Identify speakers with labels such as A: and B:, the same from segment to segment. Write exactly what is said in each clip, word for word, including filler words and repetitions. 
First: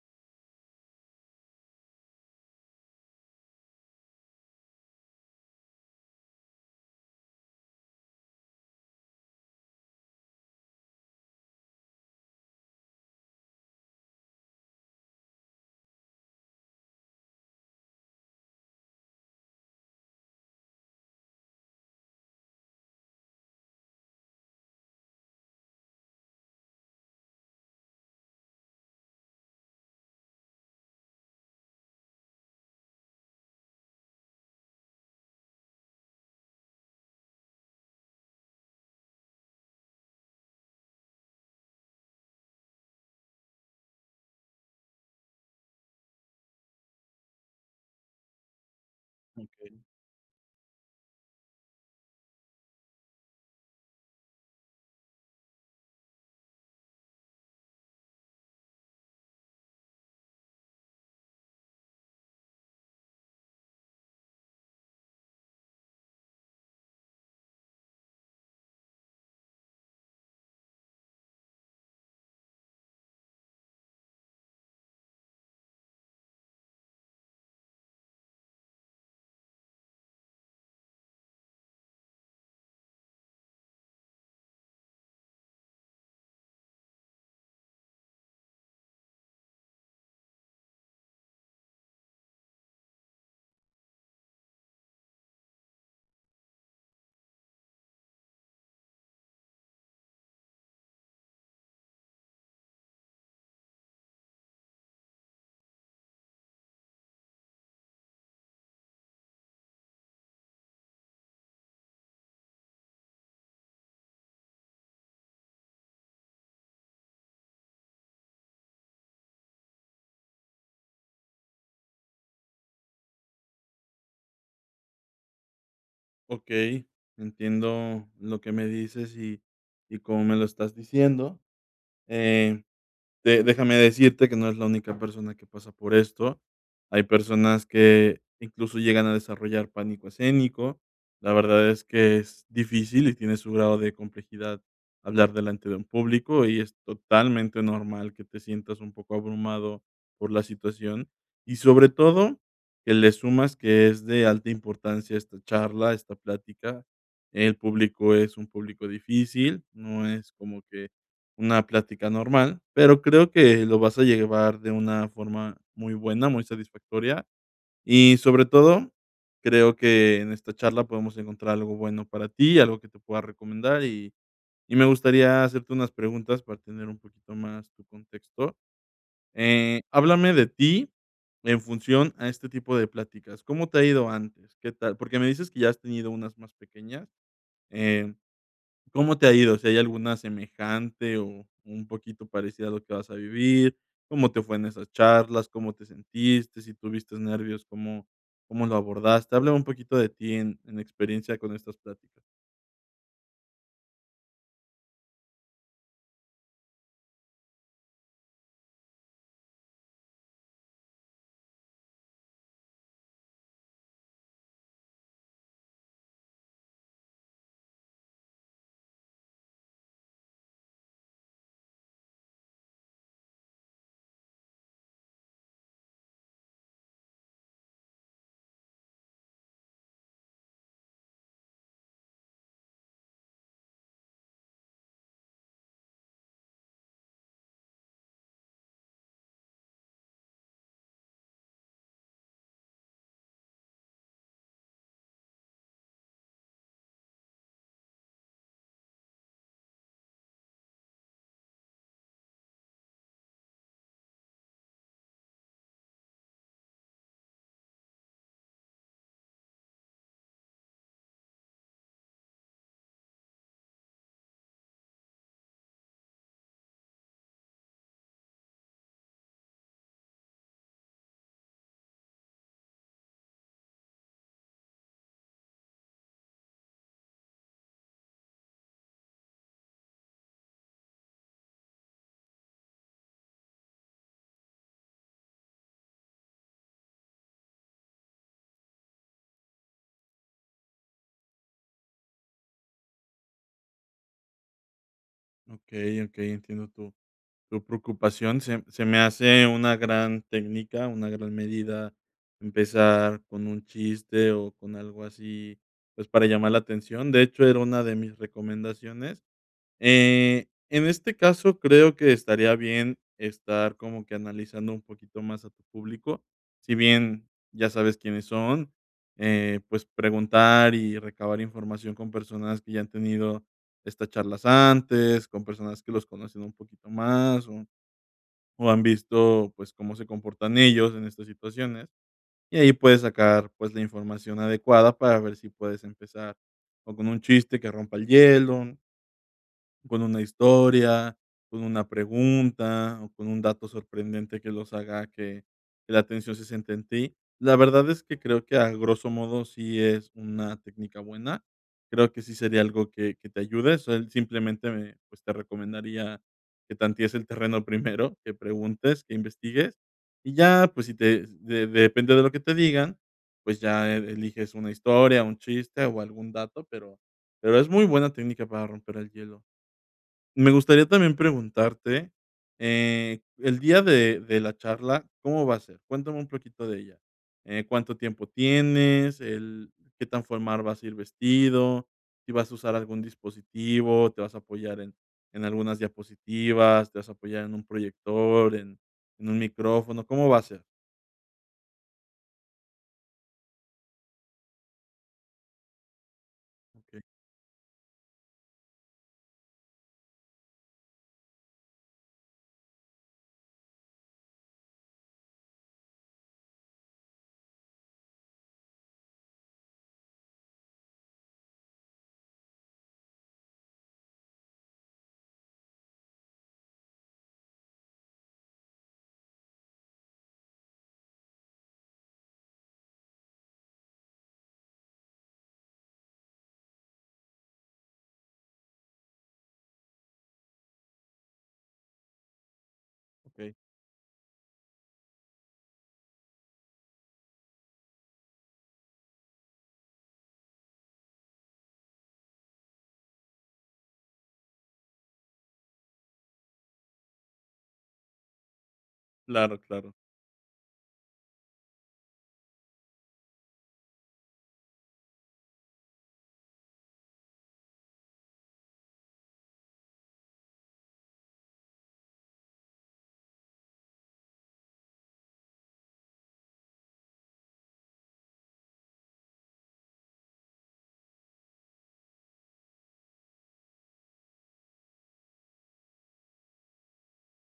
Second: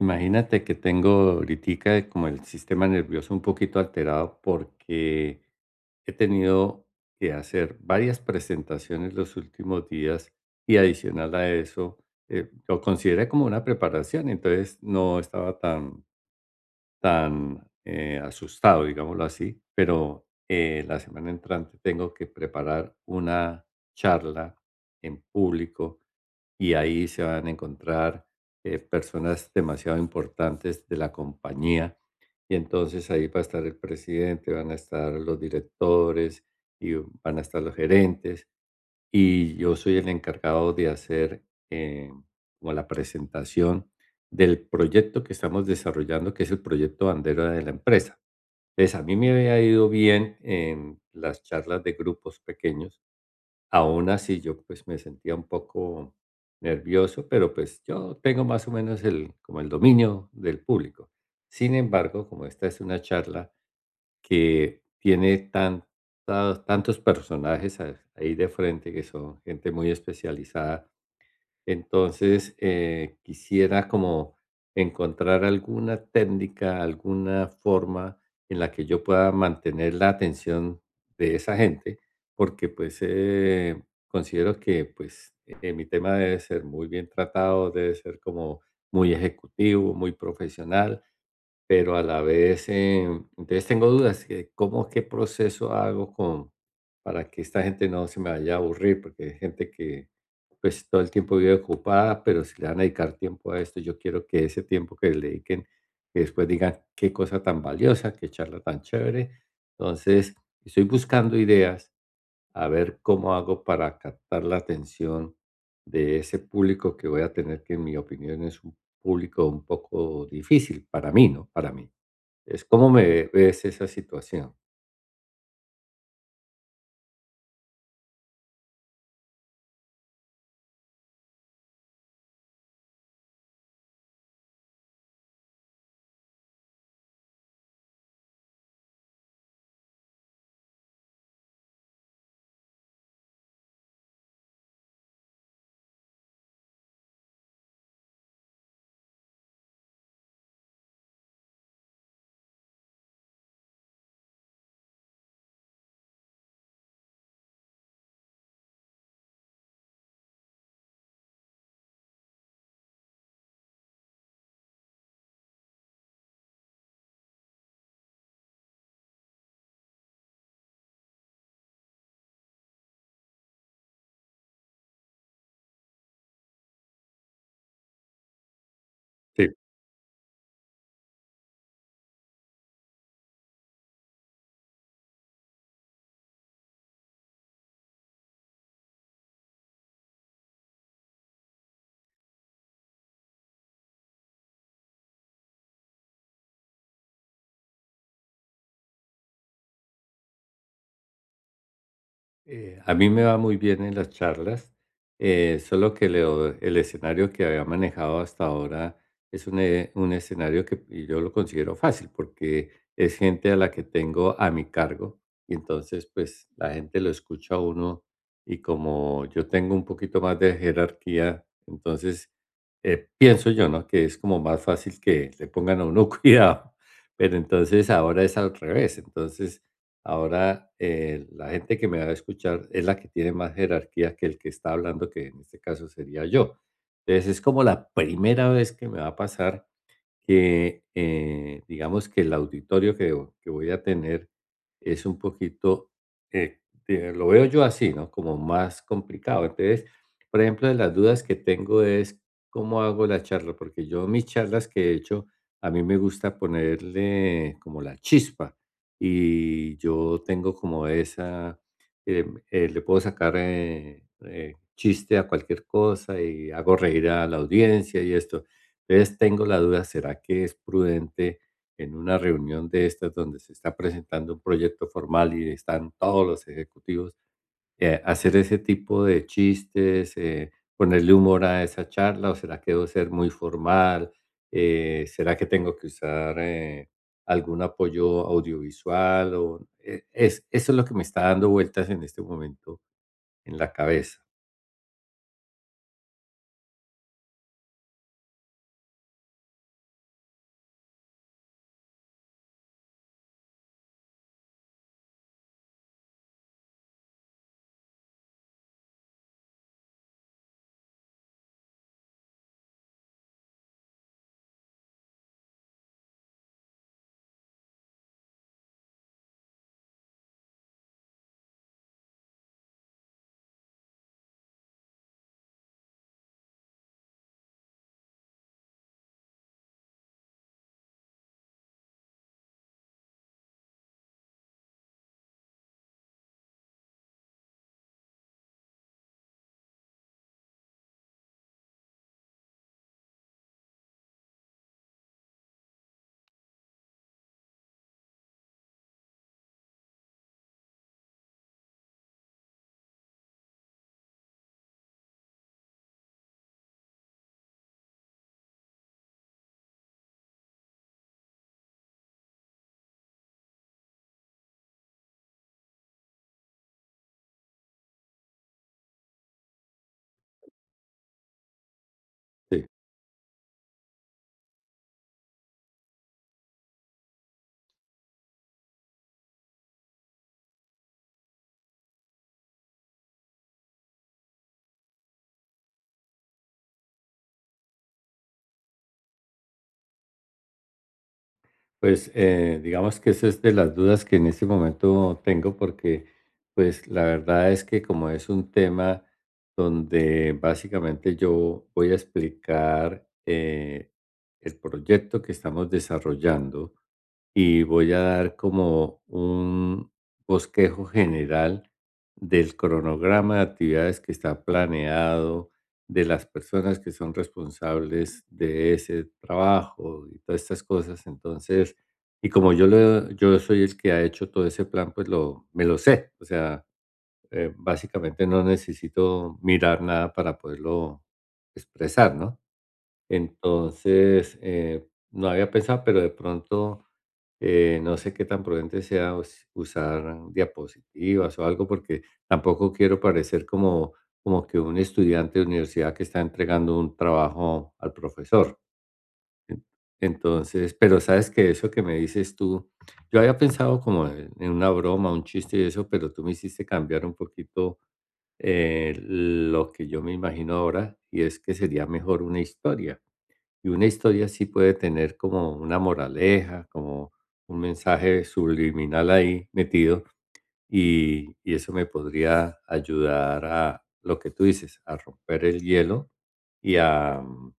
A: Imagínate que tengo ahoritica como el sistema nervioso un poquito alterado porque he tenido que hacer varias presentaciones los últimos días y adicional a eso, eh, lo consideré como una preparación, entonces no estaba tan, tan eh, asustado, digámoslo así, pero eh, la semana entrante tengo que preparar una charla en público y ahí se van a encontrar eh, personas demasiado importantes de la compañía y entonces ahí va a estar el presidente, van a estar los directores y van a estar los gerentes y yo soy el encargado de hacer eh, como la presentación del proyecto que estamos desarrollando, que es el proyecto bandera de la empresa. Entonces, a mí me había
B: Okey,
A: ido bien en las charlas de grupos pequeños. Aún así, yo pues me sentía un poco nervioso, pero pues yo tengo más o menos el, como el dominio del público. Sin embargo, como esta es una charla que tiene tantas- tantos personajes a- ahí de frente, que son gente muy especializada, entonces, eh, quisiera como encontrar alguna técnica, alguna forma en la que yo pueda mantener la atención de esa gente, porque pues eh, considero que pues eh, mi tema debe ser muy bien tratado, debe ser como muy ejecutivo, muy profesional, pero a la vez, eh, entonces tengo dudas, eh, ¿cómo, qué proceso hago con, para que esta gente no se me vaya a aburrir? Porque hay gente que pues todo el tiempo vive ocupada, pero si le van a dedicar tiempo a esto, yo quiero que ese tiempo que le dediquen, que después digan qué cosa tan valiosa, qué charla tan chévere. Entonces, estoy buscando ideas a ver cómo hago para captar la atención de ese público que voy a tener, que en mi opinión es un público un poco difícil para mí, ¿no? Para mí. Es como me ves esa situación.
B: entiendo lo que me dices y y como me lo estás diciendo, eh, De déjame decirte que no es la única persona que pasa por esto. Hay personas que incluso llegan a desarrollar pánico escénico. La verdad es que es difícil y tiene su grado de complejidad hablar delante de un público y es totalmente normal que te sientas un poco abrumado por la situación y sobre todo que le sumas que es de alta importancia esta charla, esta plática. El público es un público difícil, no es como que una plática normal, pero creo que lo vas a llevar de una forma muy buena, muy satisfactoria y, sobre todo, creo que en esta charla podemos encontrar algo bueno para ti, algo que te pueda recomendar y y me gustaría hacerte unas preguntas para tener un poquito más tu contexto.
A: Sí.
B: Eh, háblame de ti en función a este tipo de pláticas. ¿Cómo te ha ido antes? ¿Qué tal? Porque me dices que ya has tenido unas más pequeñas, eh ¿cómo te ha ido? Si hay alguna semejante o un poquito parecida a lo que vas a vivir, ¿cómo te fue en esas charlas? ¿Cómo te sentiste? Si tuviste nervios, ¿cómo, cómo lo abordaste? Háblame un poquito de ti en, en experiencia con estas pláticas.
A: Eh, a mí me va muy bien en las charlas, eh, solo que leo- el escenario que había manejado hasta ahora es un, e- un escenario que y yo lo considero fácil porque es gente a la que tengo a mi cargo y entonces pues la gente lo escucha a uno y como yo tengo un poquito más de jerarquía, entonces eh, pienso yo, ¿no? Que es como más fácil que le pongan a uno cuidado, pero entonces ahora es al revés, entonces. Ahora, eh, la gente que me va a escuchar es la que tiene más jerarquía que el que está hablando, que en este caso sería yo. Entonces, es como la primera vez que me va a pasar que, eh, digamos que el auditorio que, vo- que voy a tener es un poquito, eh, de- lo veo yo así, ¿no? Como más complicado. Entonces, por ejemplo, de las dudas que tengo es cómo hago la charla, porque yo mis charlas que he hecho, a mí me gusta ponerle como la chispa y yo tengo como esa, eh, eh, le puedo sacar eh, eh, chiste a cualquier cosa y hago reír a la audiencia y esto entonces, tengo la duda, ¿será que es prudente en una reunión de estas donde se está presentando un proyecto formal y están todos los ejecutivos, eh, hacer ese tipo de chistes, eh, ponerle humor a esa charla o será que debo ser muy formal? Eh, ¿será que tengo que usar, eh, algún apoyo audiovisual o, eh, es eso es lo que me está dando vueltas en este momento en la cabeza?
B: Ok, ok, entiendo tu, tu preocupación. Se, se me hace una gran técnica, una gran medida empezar con un chiste o con algo así, pues para llamar la atención. De hecho, era una de mis recomendaciones. Eh, en este caso, creo que estaría bien estar como que analizando un poquito más a tu público. Si bien ya sabes quiénes son, eh, pues preguntar y recabar información con personas que ya han tenido estas charlas antes, con personas que los conocen un poquito más o, o han visto pues cómo se comportan ellos en estas situaciones. Y ahí puedes sacar pues la información adecuada para ver si puedes empezar o con un chiste que rompa el hielo, con una historia, con una pregunta o con un dato sorprendente que los haga que que la atención se centre en ti. La verdad es que creo que a grosso modo sí es una técnica buena. Creo que sí sería algo que que te ayude. Sol Simplemente me, pues, te recomendaría que tantees el terreno primero, que preguntes, que investigues, y ya, pues, si te de depende de lo que te digan, pues, ya e eliges una historia, un chiste o algún dato, pero pero es muy buena técnica para romper el hielo. Me gustaría también preguntarte,
A: Sí.
B: eh, el día de de la charla, ¿cómo va a ser? Cuéntame un poquito de ella. Eh, ¿cuánto tiempo tienes? El, ¿qué tan formal vas a ir vestido? ¿Si vas a usar algún dispositivo? ¿Te vas a apoyar en en algunas diapositivas? ¿Te vas a apoyar en un proyector, en en un micrófono? ¿Cómo va a ser?
A: Pues, eh, digamos que esa es de las dudas que en este momento tengo porque, pues,
B: Okey,
A: la verdad es que como es un tema donde básicamente yo voy a explicar eh, el proyecto que estamos desarrollando, y voy a dar como un bosquejo general del cronograma de actividades que está planeado, de las personas que son responsables de ese trabajo y todas estas cosas. Entonces, y como yo, lo- yo soy el que ha hecho todo ese plan, pues lo, me lo sé. O sea, eh, básicamente no necesito mirar nada para poderlo expresar, ¿no?
B: okey.
A: Entonces, eh, no había pensado, pero de pronto eh, no sé qué tan prudente sea us- usar diapositivas o algo, porque tampoco quiero parecer como, como que un estudiante de universidad que está entregando un trabajo al profesor.
B: Claro,
A: En-
B: claro.
A: Entonces, pero sabes que eso que me dices tú, yo había pensado como en en una broma, un chiste y eso, pero tú me hiciste cambiar un poquito eh, lo que yo me imagino ahora, y es que sería mejor una historia y una historia sí puede tener como una moraleja, como un mensaje subliminal ahí metido, y, y eso me podría ayudar a lo que tú dices, a romper el hielo y a, mm,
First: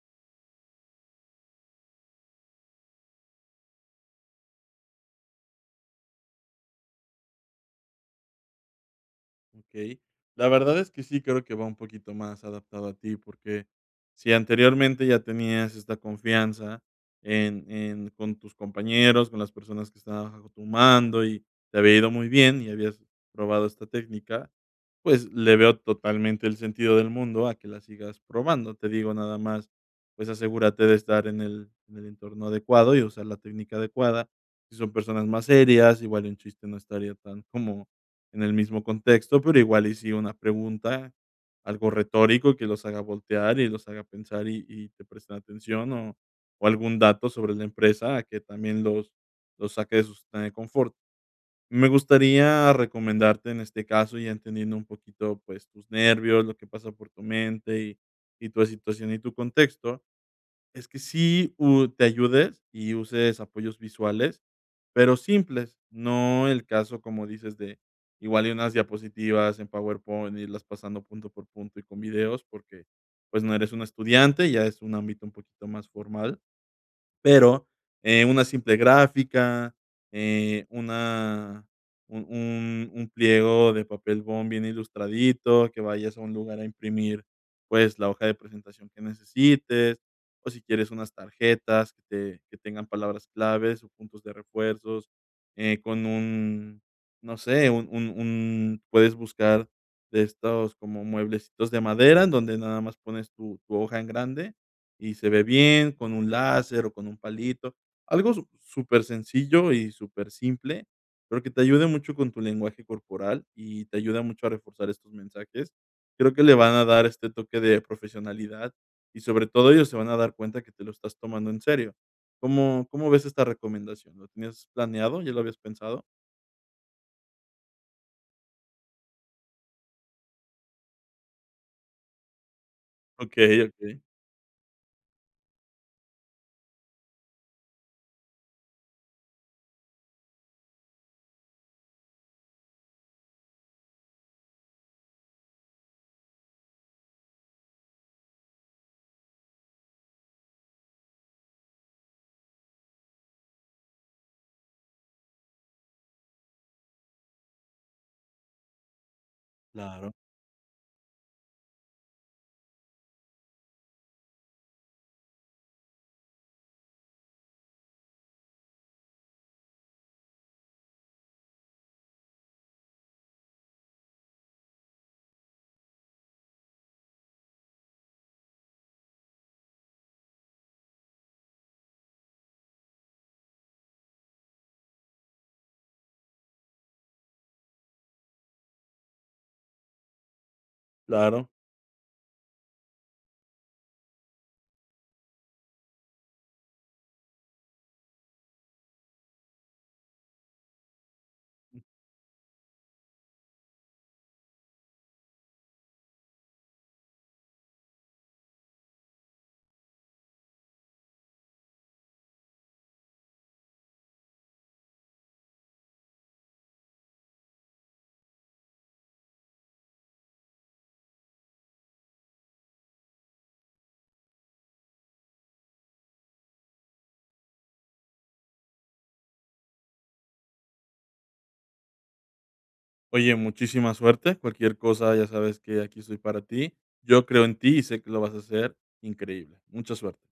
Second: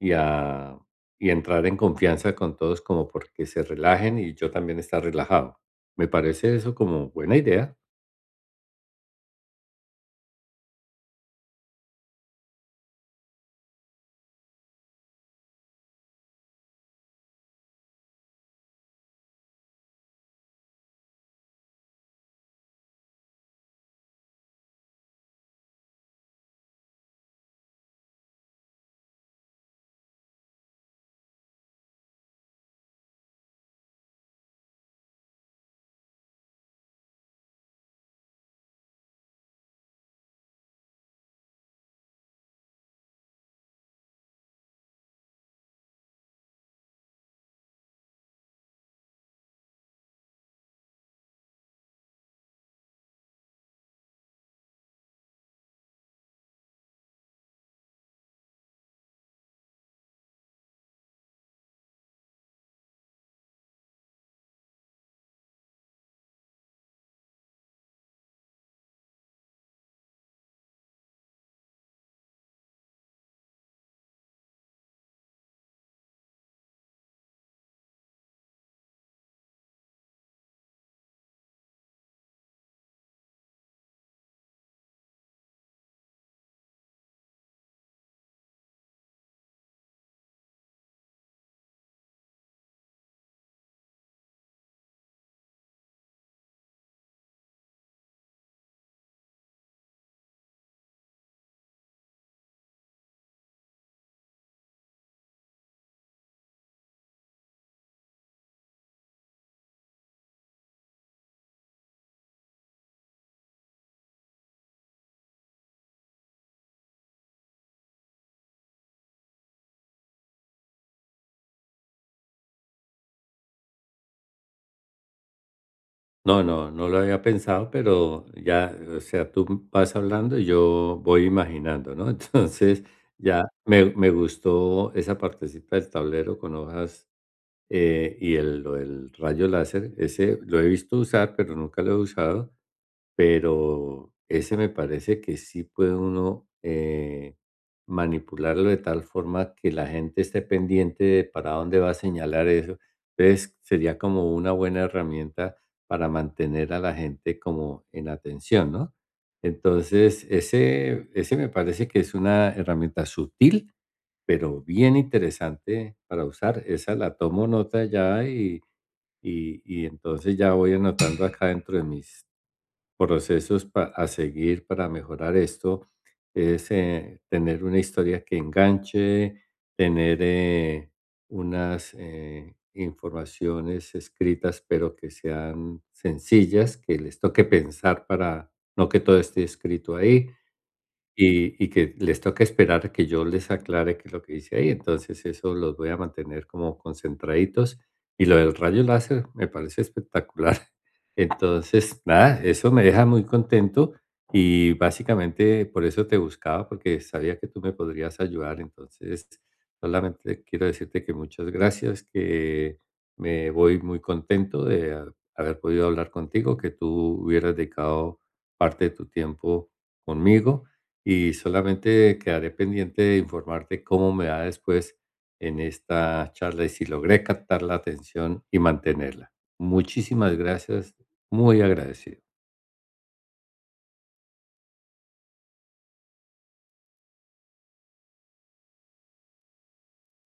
A: y a y entrar en confianza con todos como porque se relajen y yo también estar relajado. Me parece eso como buena idea.
B: Okey. La verdad es que sí creo que va un poquito más adaptado a ti, porque si anteriormente ya tenías esta confianza en en con tus compañeros, con las personas que estaban bajo tu mando y te había ido muy bien y habías probado esta técnica, pues le veo totalmente el sentido del mundo a que la sigas probando. Te digo nada más, pues asegúrate de estar en el en el entorno adecuado y usar la técnica adecuada. Si son personas más serias, igual un chiste no estaría tan como en el mismo contexto, pero igual y sí una pregunta, algo retórico que los haga voltear y los haga pensar y y te presten atención o o algún dato sobre la empresa a que también los los saque de su zona de confort. Me gustaría recomendarte en este caso, ya entendiendo un poquito, pues, tus nervios, lo que pasa por tu mente y y tu situación y tu contexto, es que sí, u te ayudes y uses apoyos visuales, pero simples, no el caso, como dices, de igual y unas diapositivas en PowerPoint, e irlas pasando punto por punto y con videos, porque, pues, no eres un estudiante, ya es un ámbito un poquito más formal. Pero, eh, una simple gráfica, eh, una un un un pliego de papel bond bien ilustradito, que vayas a un lugar a imprimir, pues, la hoja de presentación que necesites, o si quieres unas tarjetas que te que tengan palabras claves o puntos de refuerzos, eh, con un, no sé, un un un puedes buscar de estos como mueblecitos de madera, en donde nada más pones tu tu hoja en grande y se ve bien con un láser o con un palito, algo su súper sencillo y súper simple pero que te ayude mucho con tu lenguaje corporal y te ayuda mucho a reforzar estos mensajes. Creo que le van a dar este toque de profesionalidad y sobre todo ellos se van a dar cuenta que te lo estás tomando en serio. ¿Cómo ¿cómo ves esta recomendación? ¿Lo tenías planeado? ¿Ya lo habías pensado?
A: No, no, no lo había pensado, pero ya, o sea, tú vas hablando y yo voy imaginando, ¿no? Entonces, ya
B: Okey,
A: me,
B: okey.
A: me gustó esa partecita del tablero con hojas eh, y el, lo del rayo láser. Ese lo he visto usar, pero nunca lo he usado, pero ese me parece que sí puede uno eh, manipularlo de tal forma que la gente esté pendiente de para dónde va a señalar eso. Entonces sería como una buena herramienta para mantener a la gente como en atención, ¿no?
B: Claro,
A: Entonces, ese, ese me parece que es una herramienta sutil, pero bien interesante para usar. Esa la tomo nota ya y, y, y entonces ya voy anotando acá dentro de mis procesos pa- a seguir para mejorar esto es eh, tener una historia que enganche, tener eh, unas eh, informaciones escritas, pero que sean sencillas, que les toque pensar para no que todo esté escrito ahí
B: claro.
A: y y que les toca esperar que yo les aclare qué es lo que dice ahí. Entonces, eso los voy a mantener como concentraditos. Y lo del rayo láser me parece espectacular. Entonces, nada, eso me deja muy contento y básicamente por eso te buscaba, porque sabía que tú me podrías ayudar. Entonces, solamente quiero decirte que muchas gracias, que me voy muy contento de ha- haber podido hablar contigo, que tú hubieras dedicado parte de tu tiempo conmigo y solamente quedaré pendiente de informarte cómo me va después en esta charla y si logré captar la atención y mantenerla. Muchísimas gracias, muy agradecido.
B: Oye, muchísima suerte. Cualquier cosa, ya sabes que aquí estoy para ti. Yo creo en ti y sé que lo vas a hacer increíble. Mucha suerte.